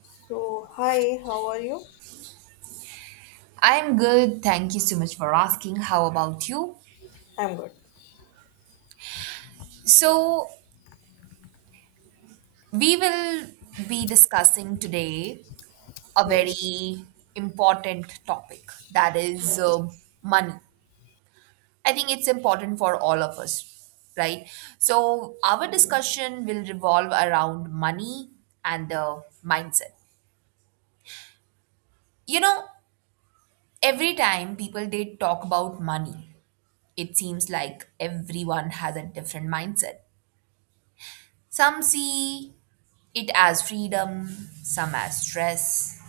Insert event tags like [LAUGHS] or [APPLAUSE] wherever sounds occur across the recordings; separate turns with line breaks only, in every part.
So, hi, how are you?
I'm good. Thank you so much for asking. How about you?
I'm good.
So, we will be discussing today a
Yes.
very important topic that is money. I think it's important for all of us, right? So, our discussion will revolve around money and the mindset. You know, every time people they talk about money, it seems like everyone has a different mindset. Some see it as freedom, some as stress.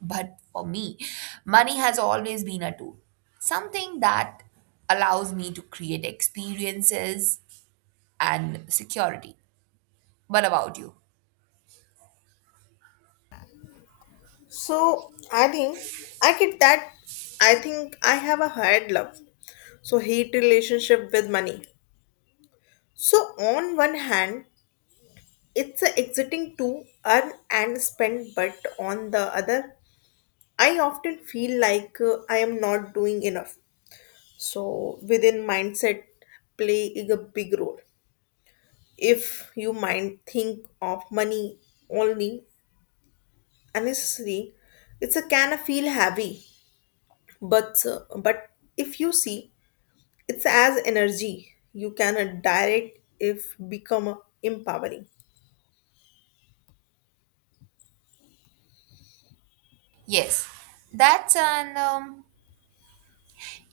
But for me, money has always been a tool, something that allows me to create experiences and security. What about you?
I think I get that. I think I have a hard love. Hate relationship with money. So, on one hand, it's a exiting to earn and spend, but on the other, I often feel like I am not doing enough. So, within mindset, play is a big role. If you mind think of money only honestly it's a can of feel heavy but if you see it's as energy you can direct if become empowering.
Yes, that's an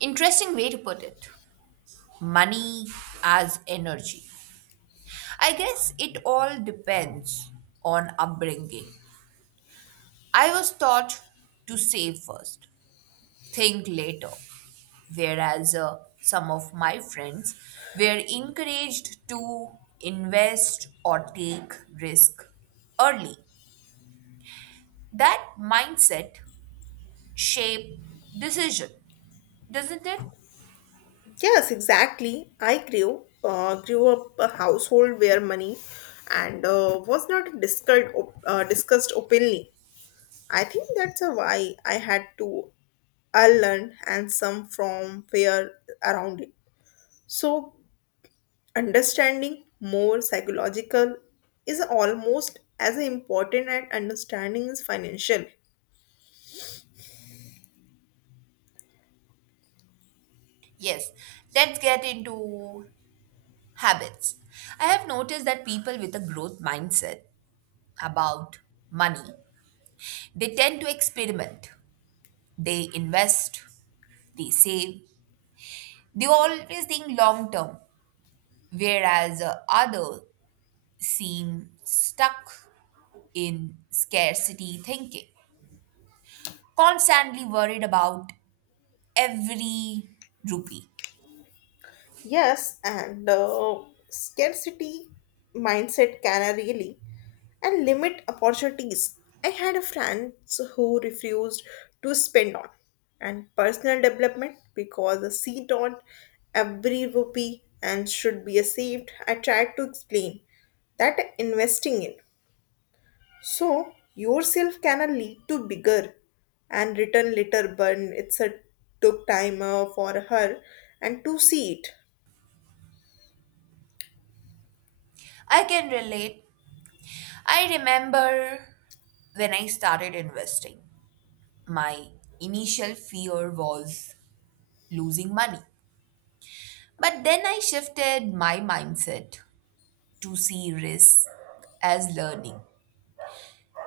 interesting way to put it. Money as energy. I guess it all depends on upbringing. I was taught to save first, think later, whereas some of my friends were encouraged to invest or take risk early. That mindset shape decision, doesn't it?
Yes, exactly, I grew up a household where money and was not discussed discussed openly. I think that's a why I had to unlearn and some from fear around it. So understanding more psychological is almost as important as understanding is financial.
Yes, let's get into habits. I have noticed that people with a growth mindset about money, they tend to experiment, they invest, they save, they always think long term, whereas others seem stuck in scarcity thinking, constantly worried about every rupee.
Yes, and scarcity mindset can really and limit opportunities. I had a friend who refused to spend on and personal development because she thought every rupee and should be saved. I tried to explain that investing in yourself can lead to bigger and return later burn. It's a took time for her and to see it.
I can relate. I remember when I started investing, my initial fear was losing money. But then I shifted my mindset to see risk as learning.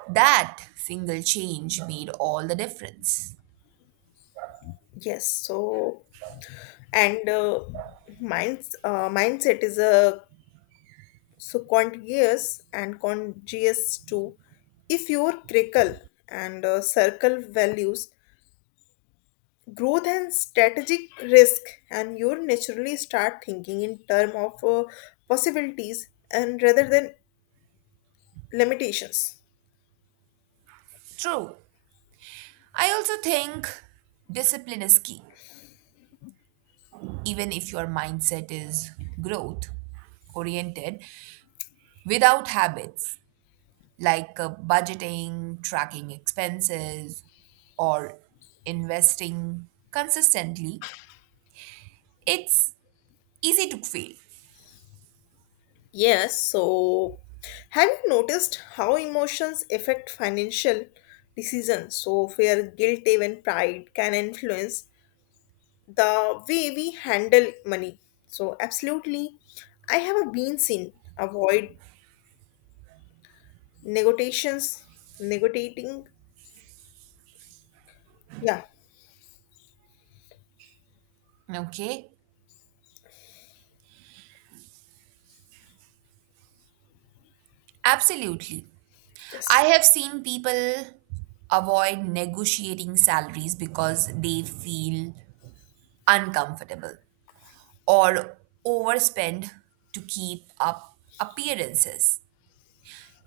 That single change made all the difference.
Yes, so and mindset is a so contiguous and congeous too. If your crickle and circle values growth and strategic risk, and you naturally start thinking in term of possibilities and rather than limitations.
True, I also think discipline is key, even if your mindset is growth oriented. Without habits like budgeting, tracking expenses, or investing consistently, it's easy to fail.
Yes, so have you noticed how emotions affect financial decisions? So, fear, guilt, even pride can influence the way we handle money. So, absolutely, I have been seen avoid negotiations, negotiating. Yeah,
Okay, absolutely. I
just
have seen people avoid negotiating salaries because they feel uncomfortable or overspend to keep up appearances.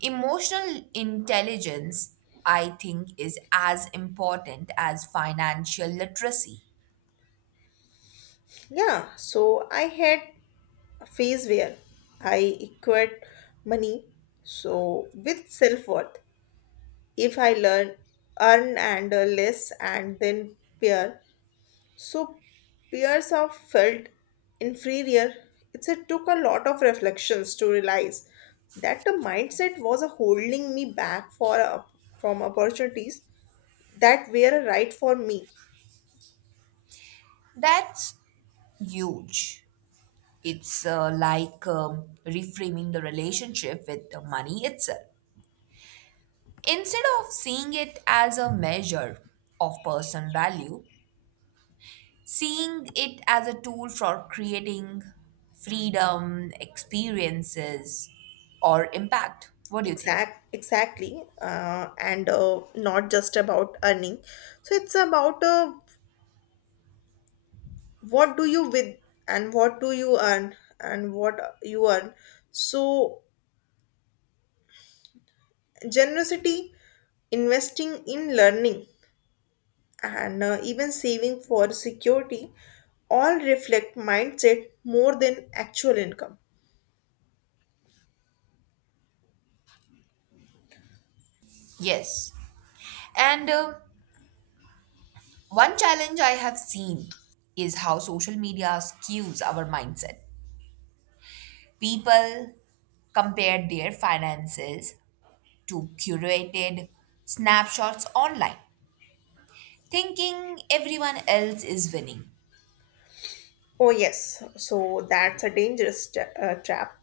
Emotional intelligence, I think, is as important as financial literacy.
yeah. So, I had a phase where I equate money so with self worth if I learn earn and less and then peer. So peers are felt inferior. It took a lot of reflections to realize that the mindset was a holding me back for a, from opportunities that were right for me.
That's huge. It's like reframing the relationship with the money itself. Instead of seeing it as a measure of personal value, seeing it as a tool for creating freedom, experiences, or impact. What do you think?
Exactly, and not just about earning. So it's about what do you with what do you earn and what you earn. So generosity, investing in learning, and even saving for security all reflect mindset more than actual income.
Yes. And one challenge I have seen is how social media skews our mindset. People compare their finances to curated snapshots online, thinking everyone else is winning.
Oh, yes, so that's a dangerous trap.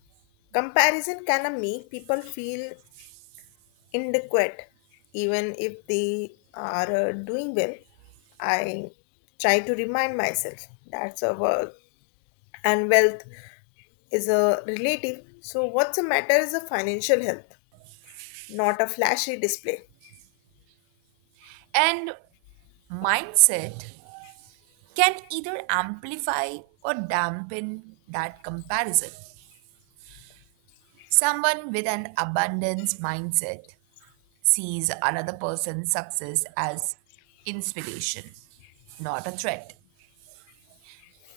Comparison can make people feel inadequate even if they are doing well. I try to remind myself that's a work and wealth is a relative. So, what's the matter is a financial health, not a flashy display.
And mindset can either amplify or dampen that comparison. Someone with an abundance mindset sees another person's success as inspiration, not a threat.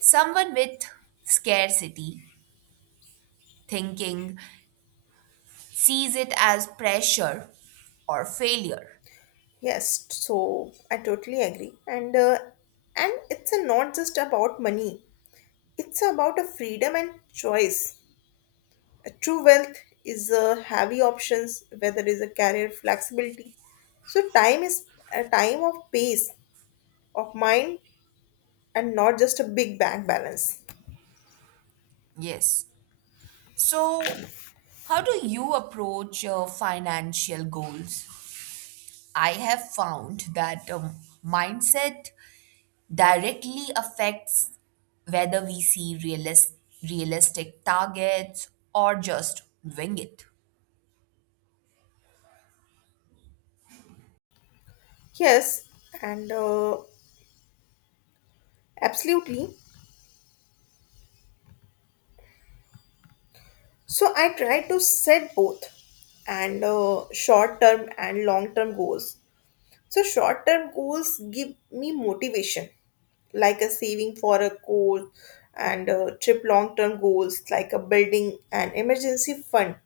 Someone with scarcity thinking sees it as pressure or failure.
Yes, so I totally agree and it's a not just about money, it's about a freedom and choice. A true wealth is a heavy options whether is a career flexibility, so time is a time of pace of mind and not just a big bank balance.
Yes. So, how do you approach your financial goals? I have found that mindset directly affects whether we see realistic targets or just wing it.
Yes, and absolutely, so I try to set both and short term and long term goals. So short term goals give me motivation, like a saving for a course and trip. Long term goals like a building an emergency fund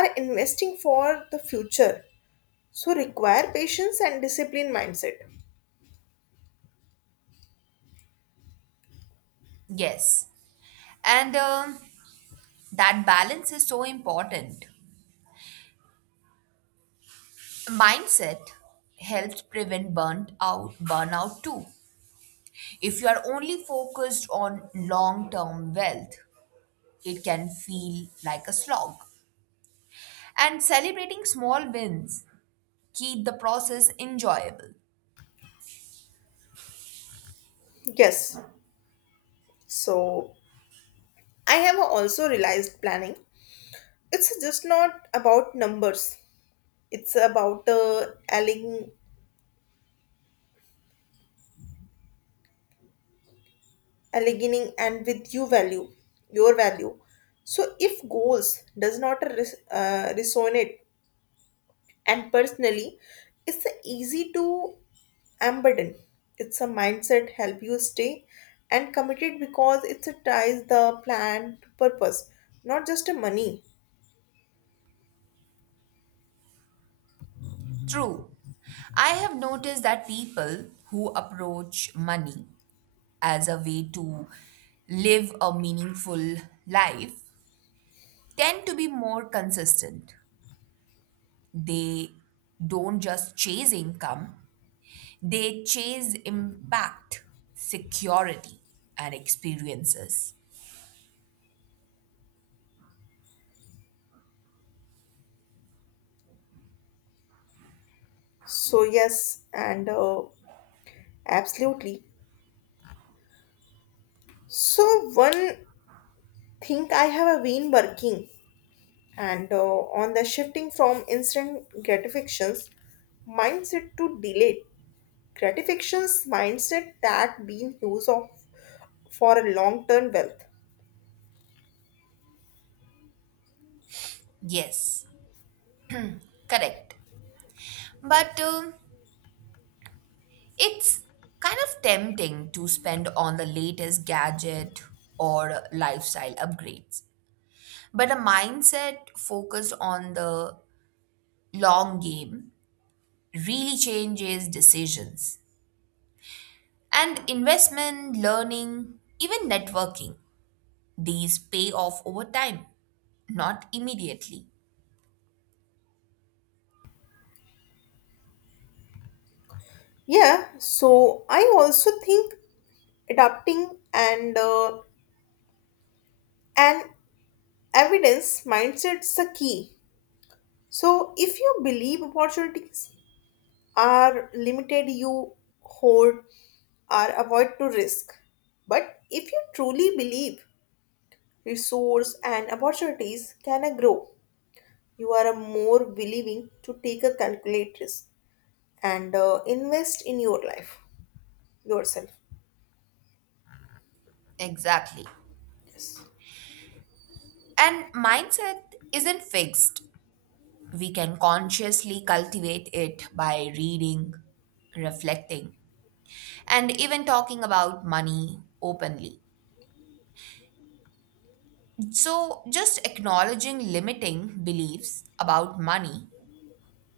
are investing for the future. So require patience and discipline mindset.
Yes. And that balance is so important. Mindset helps prevent burnt out burnout too. If you are only focused on long-term wealth, it can feel like a slog. And celebrating small wins keep the process enjoyable.
Yes. So I have also realized planning. It's just not about numbers. It's about aligning and with your value. So if goals does not resonate and personally it's easy to unburden. It's a mindset help you stay and committed because it's a ties the plan to purpose, not just a money.
True. I have noticed that people who approach money as a way to live a meaningful life tend to be more consistent. They don't just chase income, they chase impact, security, and experiences.
So yes, and absolutely, so one thing I have been working and on the shifting from instant gratifications mindset to delayed gratifications mindset that been used of for a long term wealth.
Yes, correct. But it's kind of tempting to spend on the latest gadget or lifestyle upgrades. But a mindset focused on the long game really changes decisions. And investment, learning, even networking, these pay off over time, not immediately.
Yeah, so I also think adapting and an evidence mindset is a key. So if you believe opportunities are limited you hold or avoid to risk, but if you truly believe resource and opportunities can I grow, you are a more willing to take a calculated risk and invest in your life, yourself.
Exactly.
Yes.
And mindset isn't fixed. We can consciously cultivate it by reading, reflecting, and even talking about money openly. So, just acknowledging limiting beliefs about money,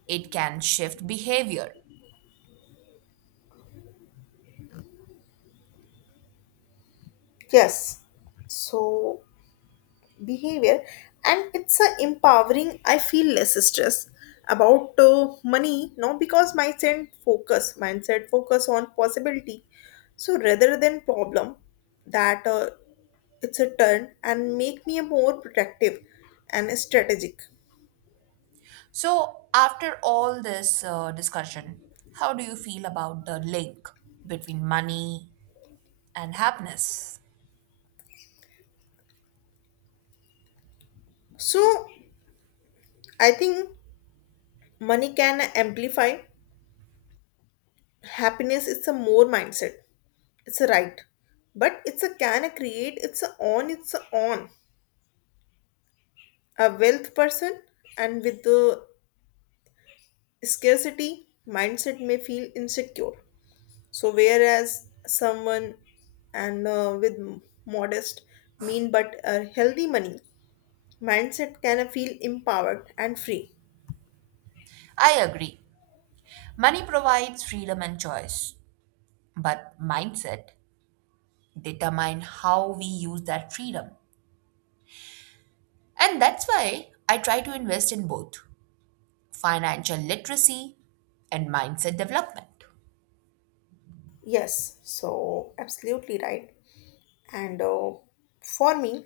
it can shift behavior.
Yes. So behavior and it's a empowering. I feel less stress about money no because my mindset focus on possibility, so rather than problem that it's a turn and make me a more protective and strategic.
So, after all this discussion, how do you feel about the link between money and happiness?
So I think money can amplify happiness. It's a more mindset. It's a right, but it's a can create. It's a on. A wealth person and with the scarcity mindset may feel insecure. So whereas someone and with modest, mean but a healthy money mindset can feel empowered and free.
I agree. Money provides freedom and choice, but mindset determine how we use that freedom. And that's why I try to invest in both financial literacy and mindset development.
Yes, so absolutely right. And for me,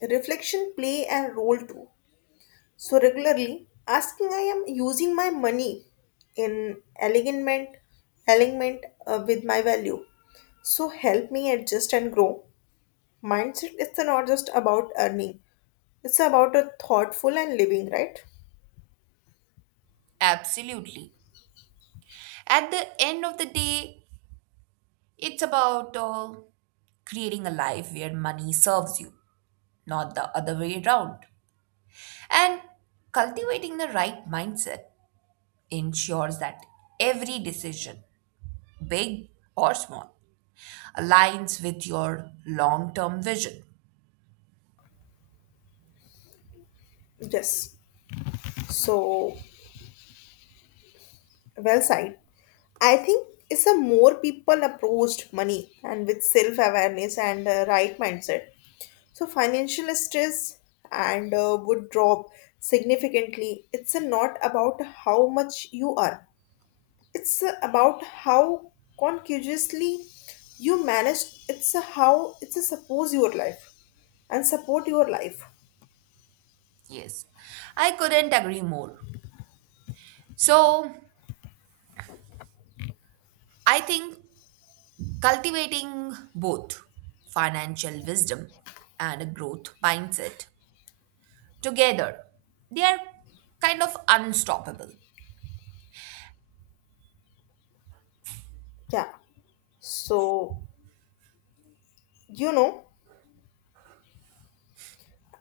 reflection play a role too. So regularly asking I am using my money in alignment with my value. So help me adjust and grow. Mindset is not just about earning. It's about a thoughtful and living, right?
Absolutely. At the end of the day, it's about creating a life where money serves you, not the other way around. And cultivating the right mindset ensures that every decision, big or small, aligns with your long term vision.
Yes. So well said. I think it's a more people approached money and with self awareness and right mindset. So financial stress and would drop significantly. It's not about how much you are. It's about how conscientiously you manage. It's how it's suppose your life and support your life.
Yes, I couldn't agree more. So, I think cultivating both financial wisdom and a growth mindset together, they are kind of unstoppable.
Yeah. So you know,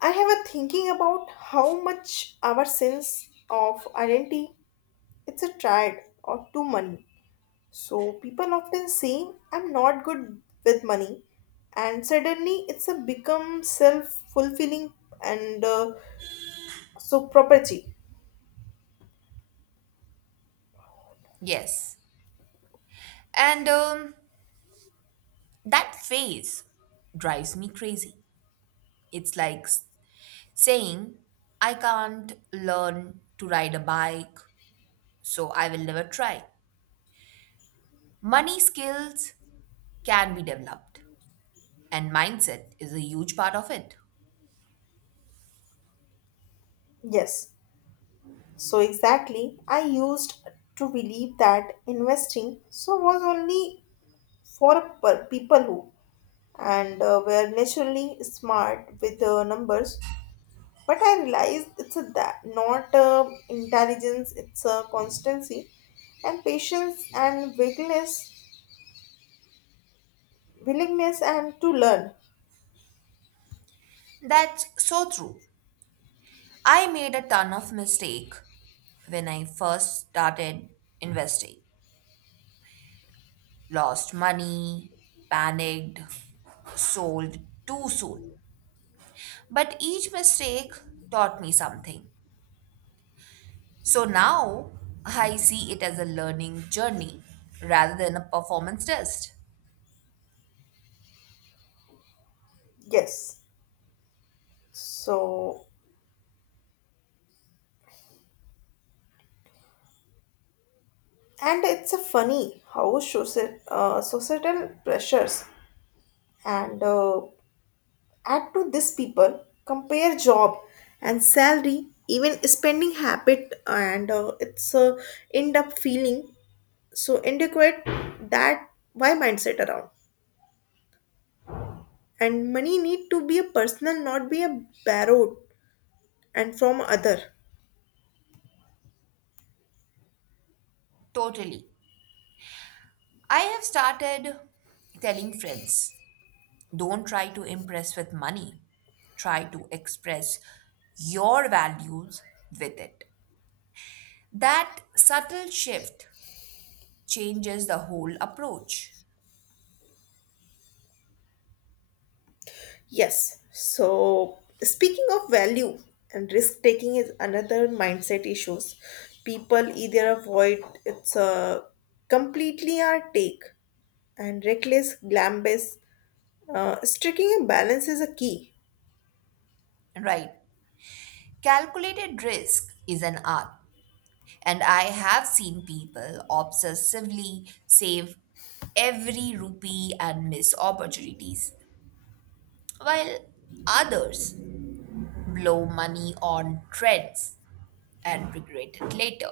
I have a thinking about how much our sense of identity it's a tried or too money. So people often say I'm not good with money, and suddenly it's a become self fulfilling and so property.
Yes, and that phase drives me crazy. It's like saying I can't learn to ride a bike, so I will never try. Money skills can be developed, and mindset is a huge part of it.
Yes, so exactly. I used to believe that investing so was only for people who and were naturally smart with the numbers. But I realized it's a that not intelligence; it's a constancy and patience and vigilance willingness and to learn.
That's so true. I made a ton of mistake when I first started investing, lost money, panicked, sold too soon. But each mistake taught me something. So now I see it as a learning journey rather than a performance test.
Yes, so and it's a funny how societal pressures and add to this. People compare job and salary even spending habit and it's a end up feeling so inadequate. That why mindset around and money need to be a personal, not be a borrowed and from other.
Totally. I have started telling friends, don't try to impress with money, try to express your values with it. That subtle shift changes the whole approach.
Yes. So speaking of value and risk taking is another mindset issues. People either avoid it's a completely or take and reckless glam based. Striking a balance is a key.
Right. Calculated risk is an art, and I have seen people obsessively save every rupee and miss opportunities, while others blow money on trends and regret it later.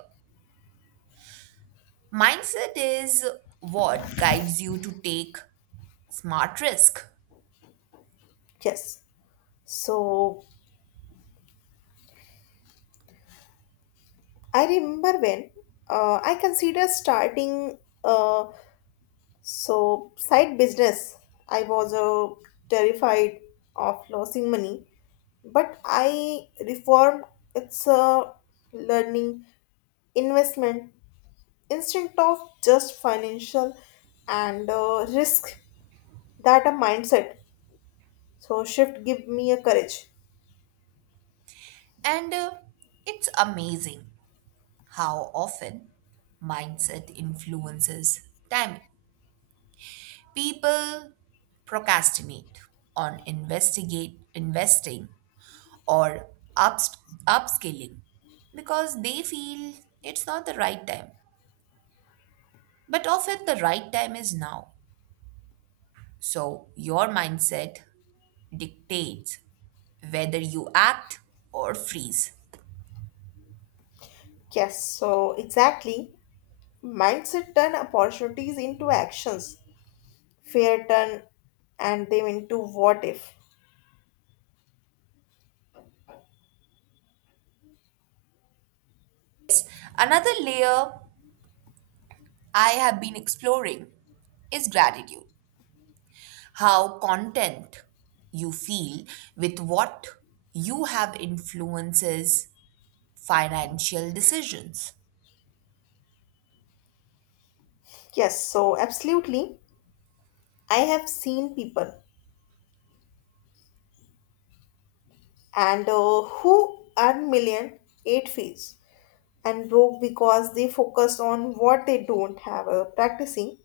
Mindset is what guides you to take smart risk,
Yes. So I remember when I considered starting a side business, I was terrified of losing money, but I reformed. It's a learning investment instead of just financial and risk. That a mindset. So, shift give me a courage.
and it's amazing how often mindset influences timing. People procrastinate on investigate investing or ups, upscaling because they feel it's not the right time. But often the right time is now. So your mindset dictates whether you act or freeze.
Yes, so exactly. Mindset turn opportunities into actions, fear turn and them into what if.
Another layer I have been exploring is gratitude. How content you feel with what you have influences financial decisions.
Yes, so absolutely. I have seen people and who earn million eight fees and broke because they focus on what they don't have practicing.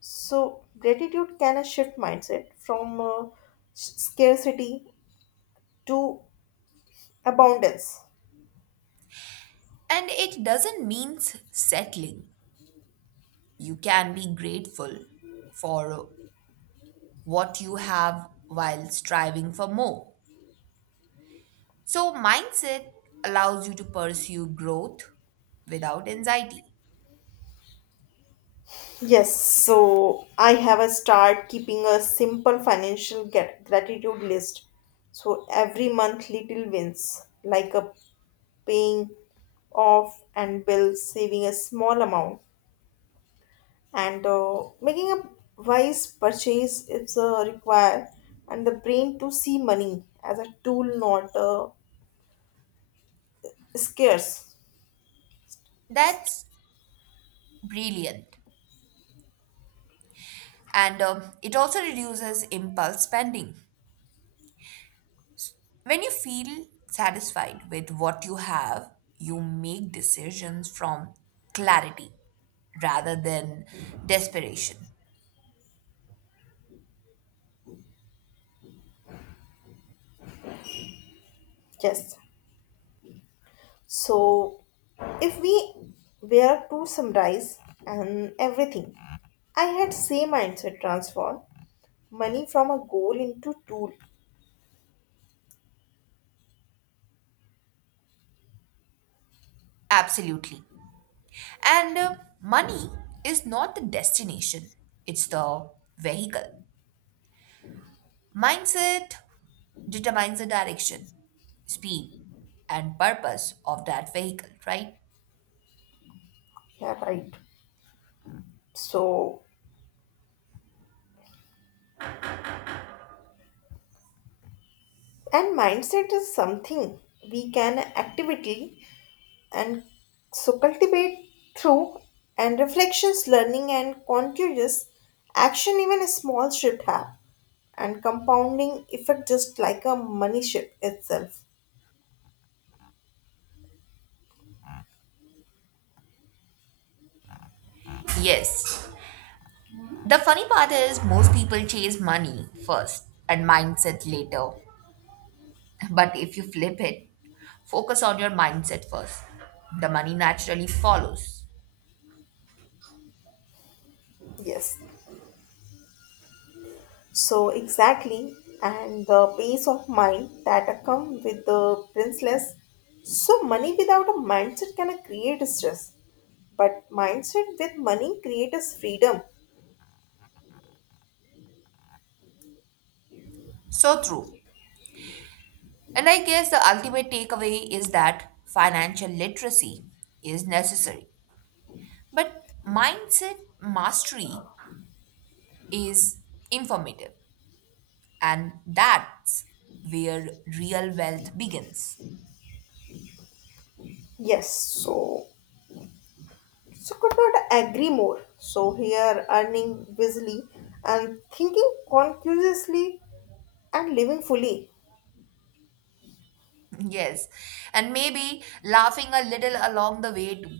So gratitude can shift mindset from scarcity to abundance.
And it doesn't mean settling. You can be grateful for what you have while striving for more. So, mindset allows you to pursue growth without anxiety.
Yes, so I have a start keeping a simple financial gratitude list. So every month, little wins like a paying off and bill, saving a small amount and making a wise purchase. It's require and the brain to see money as a tool not scarce.
That's brilliant. And it also reduces impulse spending. When you feel satisfied with what you have, you make decisions from clarity rather than desperation.
Yes, so if we were to summarize and everything I had same mindset transform money from a goal into tool.
Absolutely. And money is not the destination, it's the vehicle. Mindset determines the direction, speed, and purpose of that vehicle, right?
Yeah, right, so and mindset is something we can actively and so cultivate through and reflections learning and continuous action. Even a small shift have and compounding effect just like a money shift itself.
Yes. The funny part is most people chase money first and mindset later. But if you flip it, focus on your mindset first. The money naturally follows.
Yes, so exactly, and the peace of mind that come with the princess. So money without a mindset can create stress, but mindset with money creates freedom.
So true. And I guess the ultimate takeaway is that financial literacy is necessary, but mindset mastery is informative, and that's where real wealth begins.
Yes, so could not agree more. So here earning busily and thinking consciously and living fully.
[LAUGHS] Yes, and maybe laughing a little along the way too.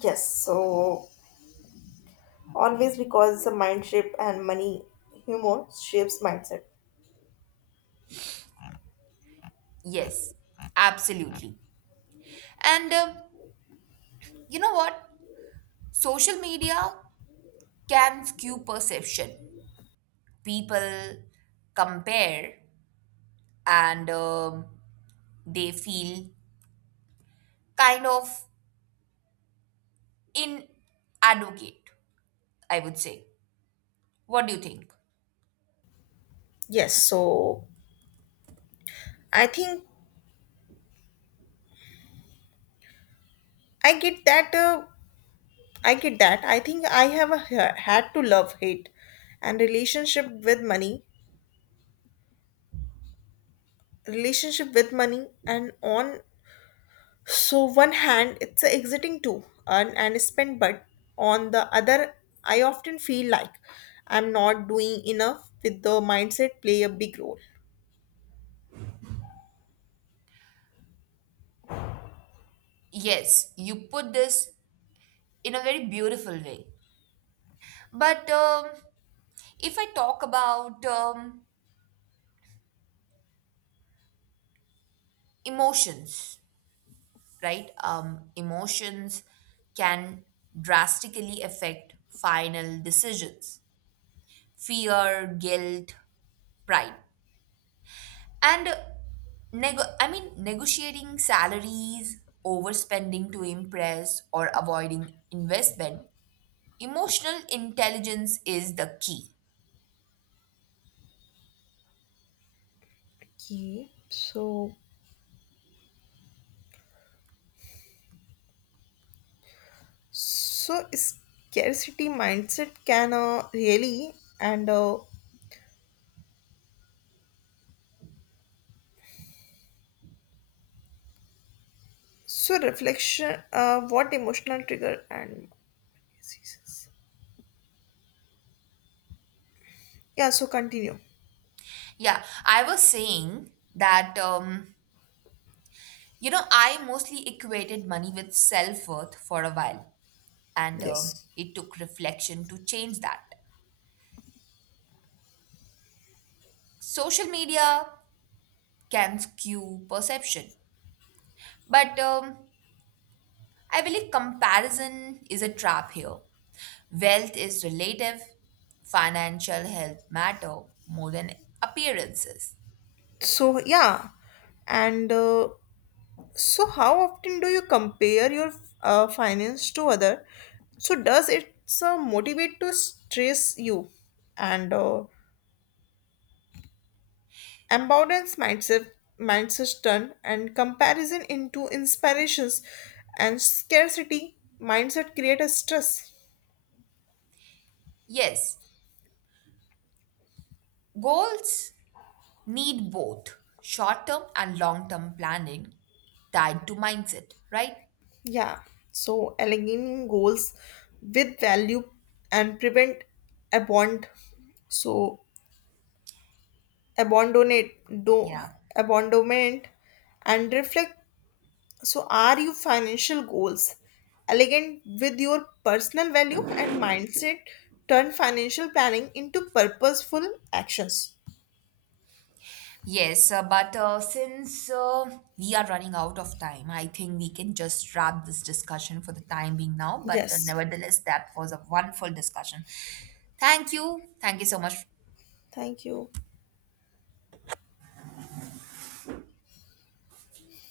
Yes, so always because the mind shape and money humor shapes mindset.
Yes, absolutely. And you know what? Social media can skew perception. People compare and they feel kind of inadequate, I would say. What do you think?
Yes, so I think I get that. Uh, I get that. I think I have a, had to love hate and relationship with money, and on. So one hand it's a exiting to earn and spend, but on the other, I often feel like I'm not doing enough with the mindset play a big role.
Yes, you put this in a very beautiful way. But if I talk about emotions, right? Emotions can drastically affect final decisions: fear, guilt, pride. And negotiating salaries, overspending to impress, or avoiding investment, emotional intelligence is the key.
Okay, so scarcity mindset can really and so reflection what emotional trigger and diseases? Yeah, so continue.
Yeah, I was saying that, you know, I mostly equated money with self worth for a while, and
Yes,
it took reflection to change that. Social media can skew perception, but I believe comparison is a trap here. Wealth is relative. Financial health matter more than appearances.
so yeah, and so, how often do you compare your finance to other? So, does it motivate to stress you? And abundance mindset, mindset turn and comparison into inspirations, and scarcity mindset create a stress.
Yes, goals need both short-term and long-term planning tied to mindset, right?
Yeah. So, aligning goals with value and prevent abond. So, abandonate, do
Yeah.
abandonment and reflect. So, are your financial goals elegant with your personal value and mindset? Turn financial planning into purposeful actions.
Yes, but since we are running out of time, I think we can just wrap this discussion for the time being now. But
Yes.
nevertheless, that was a wonderful discussion. Thank you. Thank you so much
Thank you.